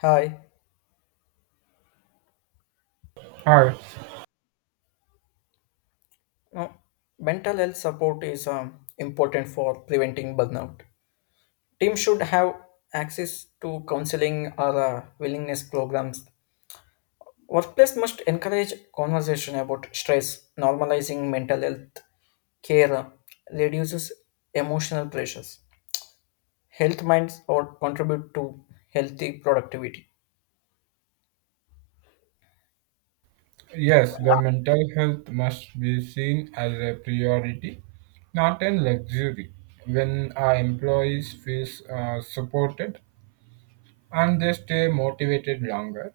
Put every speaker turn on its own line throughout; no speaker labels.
Hi.
Hi.
Now, mental health support is important for preventing burnout. Teams should have access to counseling or willingness programs. Workplace must encourage conversation about stress, normalizing mental health care reduces emotional pressures. Health minds or contribute to healthy productivity.
Yes, the mental health must be seen as a priority, not a luxury. When our employees feel supported and they stay motivated longer,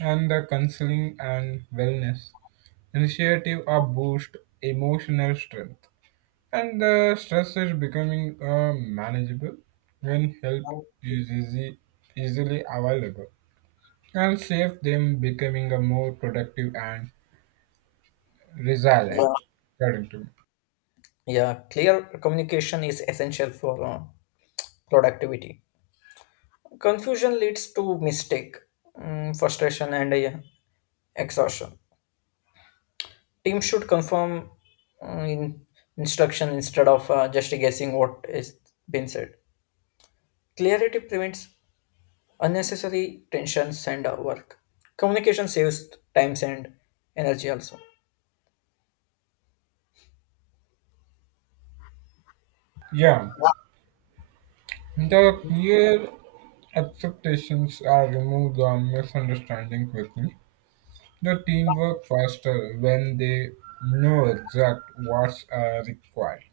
and the counseling and wellness initiative are boost emotional strength, and the stress is becoming manageable when help is easy, easily available, and save them becoming a more productive and resilient
Yeah,
according to me.
yeah, clear communication is essential for productivity. Confusion leads to mistake, frustration, and exhaustion. Teams should confirm in instruction instead of just guessing what is being said. Clarity prevents unnecessary tensions and work. Communication saves times and energy also.
Yeah, the clear expectations are removed or misunderstanding quickly. The team work faster when they know exact what's required.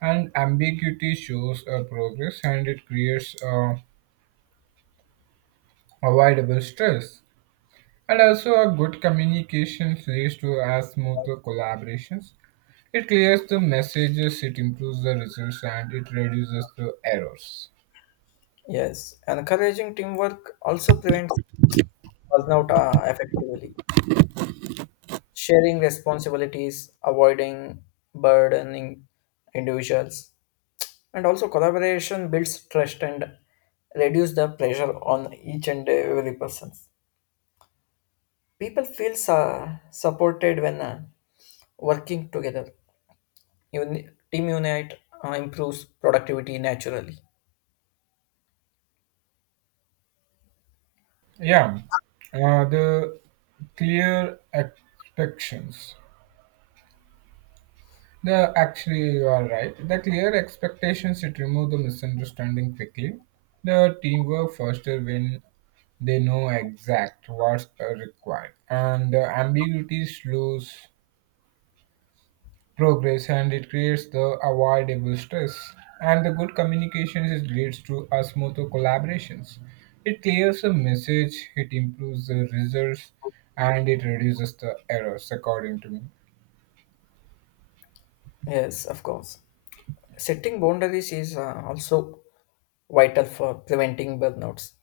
And ambiguity shows a progress and it creates avoidable stress. And also, a good communication leads to a smoother collaborations. It clears the messages, it improves the results, and it reduces the errors.
Yes, encouraging teamwork also prevents burnout effectively. Sharing responsibilities, avoiding burdening individuals, and also collaboration builds trust and reduce the pressure on each and every person people feel supported when working together team unite improves productivity naturally.
Yeah, the clear expectations. The actually you are right. The clear expectations it remove the misunderstanding quickly. The teamwork foster when they know exact what's required, and the ambiguities lose progress and it creates the avoidable stress. And the leads to a smoother collaborations. It clears the message, it improves the results, and it reduces the errors, according to me.
Yes, of course, setting boundaries is also vital for preventing burnouts.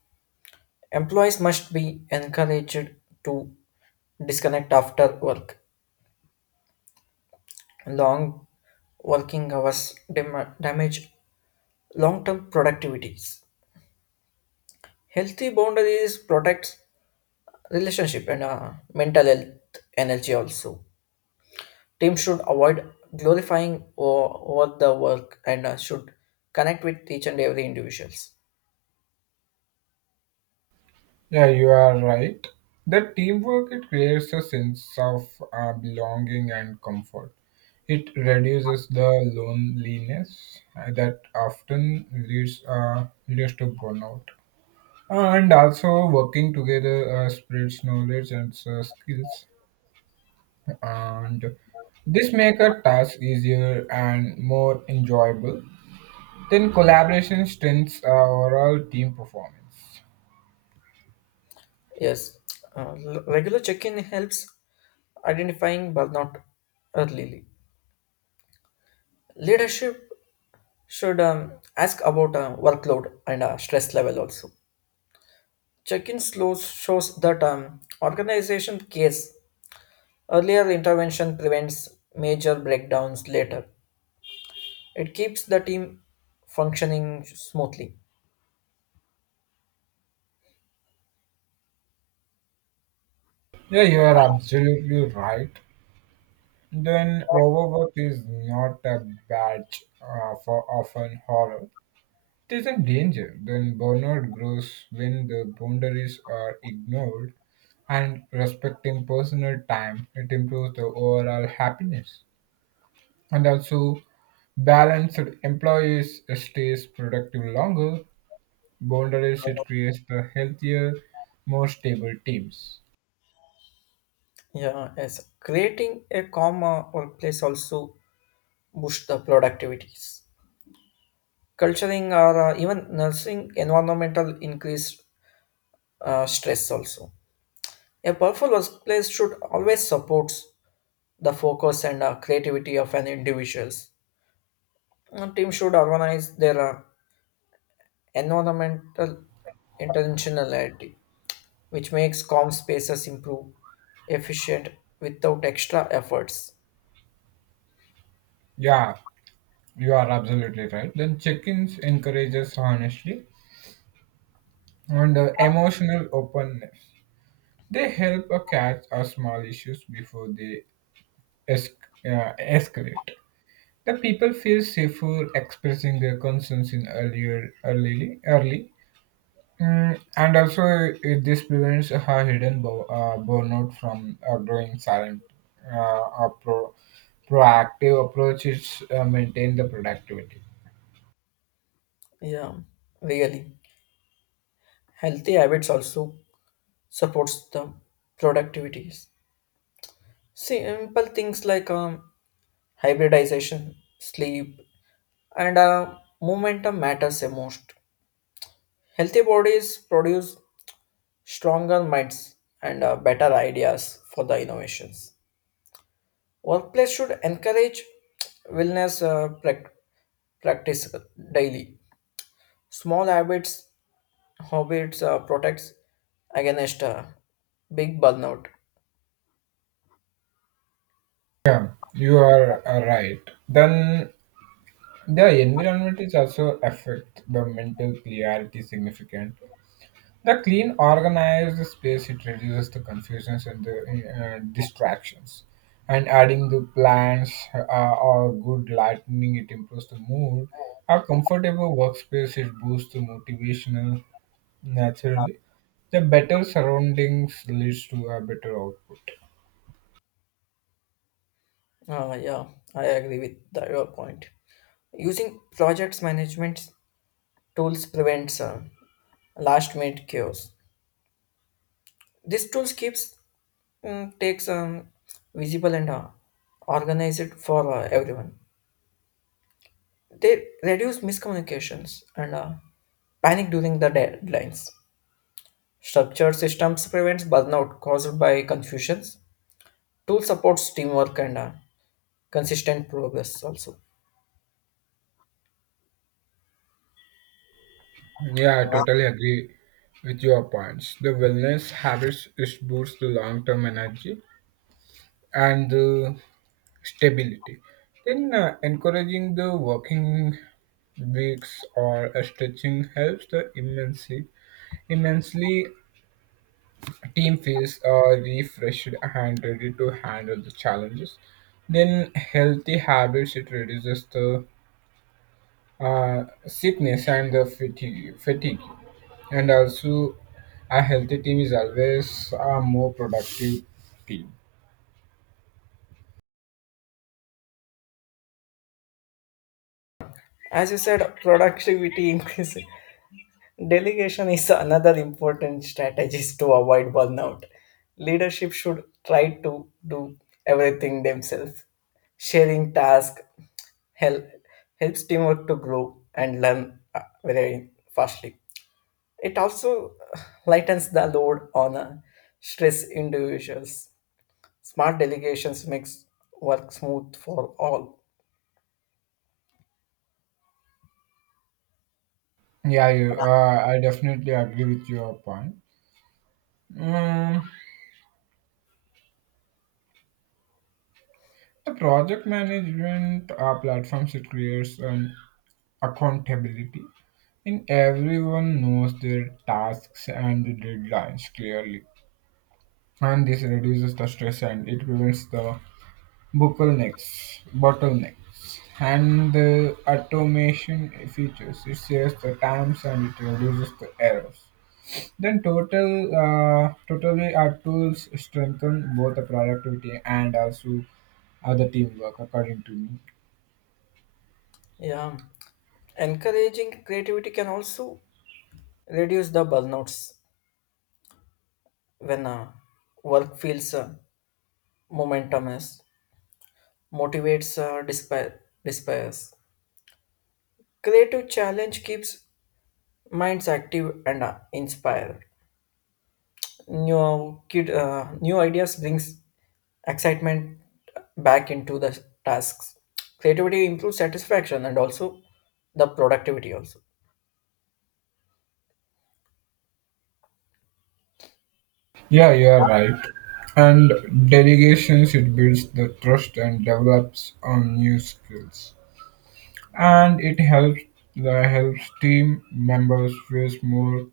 Employees must be encouraged to disconnect after work. Long working hours damage long-term productivity. Healthy boundaries protects relationship and mental health energy also. Teams should avoid glorifying over the work and should connect with each and every individuals.
Yeah, you are right. The teamwork it creates a sense of belonging and comfort. It reduces the loneliness that often leads to burnout, and also working together spreads knowledge and skills, and this make a task easier and more enjoyable. Then collaboration strengthens our overall team performance.
Yes, regular check-in helps identifying burnout early. Leadership should ask about workload and stress level also. Check-in slows shows that organization cares. Earlier intervention prevents major breakdowns later. It keeps the team functioning smoothly.
Yeah, you are absolutely right. Then overwork is not a badge for often horror. It is a danger. Then burnout grows when the boundaries are ignored, and respecting personal time it improves the overall happiness, and also balanced employees stays productive longer. Boundaries it creates the healthier, more stable teams.
Yeah, yes. Creating a calm workplace also boosts the productivities. Culturing or even nursing environmental increase stress also. A powerful workplace should always support the focus and creativity of an individuals. A team should organize their environmental intentionality which makes calm spaces improve efficient without extra efforts.
Yeah, you are absolutely right. Then check-ins encourages honesty and emotional openness. They help a catch our small issues before they escalate. The people feel safer expressing their concerns in early. And also this prevents a hidden burnout from growing silent. A proactive approaches maintain the productivity.
Yeah, really. Healthy habits also supports the productivities. Simple things like hybridization, sleep, and momentum matters the most. Healthy bodies produce stronger minds and better ideas for the innovations. Workplace should encourage wellness practice daily. Small habits, protects against big burnout.
Yeah, you are right. Then the environment is also affect the mental clarity significant. The clean, organized space it reduces the confusions and the distractions, and adding the plants or good lighting it improves the mood. A comfortable workspace it boosts the motivational naturally. The better surroundings leads to a better output.
Yeah, I agree with your point. Using projects management tools prevents last minute chaos. This tools keeps takes visible and organized for everyone. They reduce miscommunications and panic during the deadlines. Structured systems prevents burnout caused by confusions. Tool supports teamwork and consistent progress also.
Yeah, I totally agree with your points. The wellness habits it boosts the long term energy and the stability. Then encouraging the working weeks or stretching helps the immensely. Team feels refreshed and ready to handle the challenges. Then healthy habits it reduces the sickness and the fatigue, and also a healthy team is always a more productive team.
As you said, productivity increase. Delegation is another important strategies to avoid burnout. Leadership should try to do everything themselves. Sharing task help, helps teamwork to grow and learn very fastly. It also lightens the load on stress individuals. Smart delegations makes work smooth for all.
Yeah, I definitely agree with your point. Mm, The project management platforms it creates an accountability, and everyone knows their tasks and the deadlines clearly. And this reduces the stress and it prevents the bottlenecks, and the automation features. It saves the times and it reduces the errors. Then totally our tools strengthen both the productivity and also the teamwork, according to me.
Yeah. Encouraging creativity can also reduce the burnouts when work feels momentous, motivates despairs. Creative challenge keeps minds active and inspired. New ideas brings excitement back into the tasks. Creativity improves satisfaction and also the productivity also.
Yeah, you are right. And delegations, it builds the trust and develops on new skills. And it helps the helps team members feel more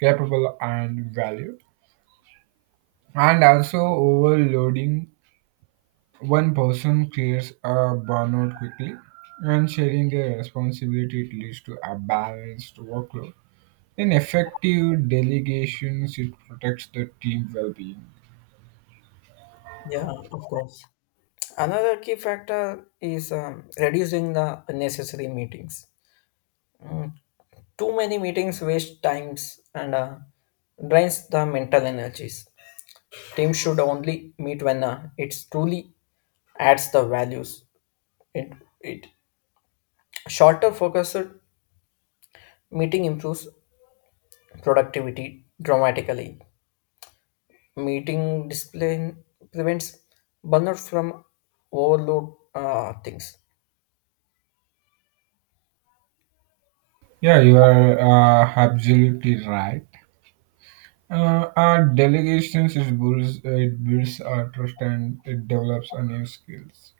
capable and valued. And also overloading one person creates a burnout quickly. And sharing their responsibility it leads to a balanced workload. In effective delegations, it protects the team well-being.
Yeah, of course. Another key factor is reducing the unnecessary meetings. Too many meetings waste times and drains the mental energies. Teams should only meet when it truly adds the values. It, it shorter focused meeting improves productivity dramatically. Meeting discipline prevents burnout from overload things.
Yeah, you are absolutely right. Our delegations is builds it builds our trust and it develops our new skills,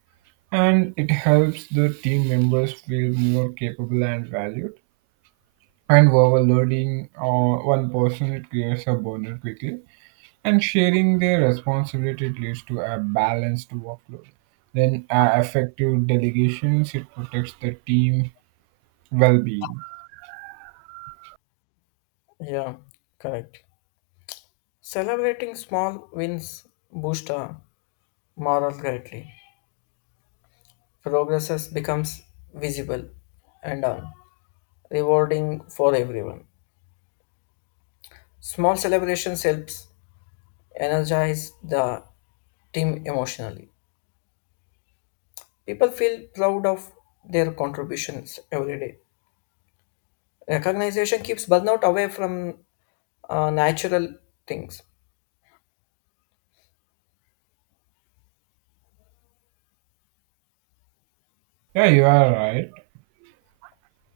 and it helps the team members feel more capable and valued. And overloading one person it creates a burden quickly, and sharing their responsibility it leads to a balanced workload. Then effective delegations it protects the team well-being.
Yeah, correct. Celebrating small wins boosts our morale greatly. Progress becomes visible and rewarding for everyone. Small celebrations helps energize the team emotionally. People feel proud of their contributions every day. Recognition keeps burnout away from natural things.
Yeah, you are right.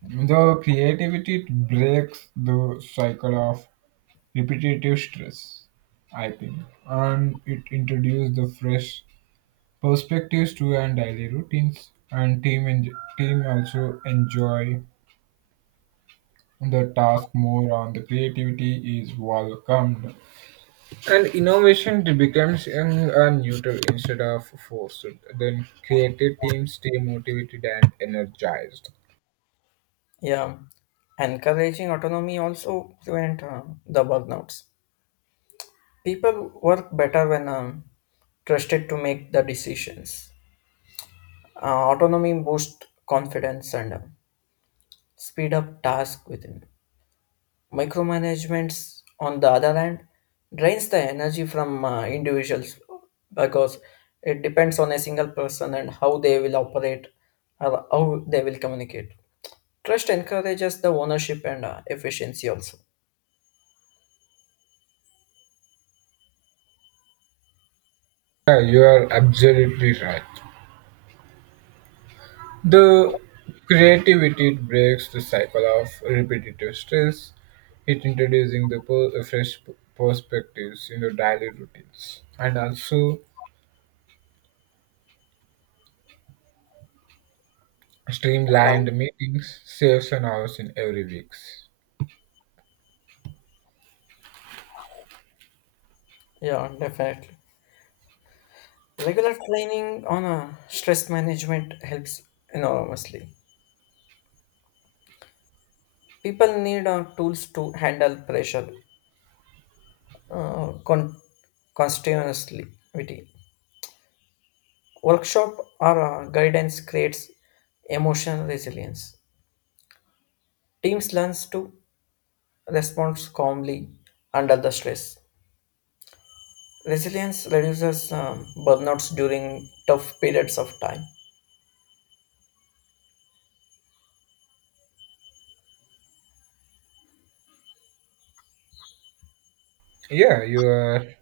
Though creativity breaks the cycle of repetitive stress, I think, and it introduces the fresh perspectives to our daily routines. And team also enjoy the task more, and the creativity is welcomed. And innovation becomes a neutral instead of forced. Then creative teams stay motivated and energized.
Yeah, encouraging autonomy also prevent the burnouts. People work better when trusted to make the decisions. Autonomy boosts confidence and speed up tasks within. Micromanagement, on the other hand, drains the energy from individuals because it depends on a single person and how they will operate or how they will communicate. Trust encourages the ownership and efficiency also.
Yeah, you are absolutely right. The creativity breaks the cycle of repetitive stress, it introducing the fresh perspectives in your daily routines, and also streamlined meetings saves an hours in every weeks.
Yeah, definitely. Regular training on stress management helps enormously. People need tools to handle pressure uh, con- continuously. Workshop or guidance creates emotional resilience. Teams learns to respond calmly under the stress. Resilience reduces burnouts during tough periods of time.
Yeah, you are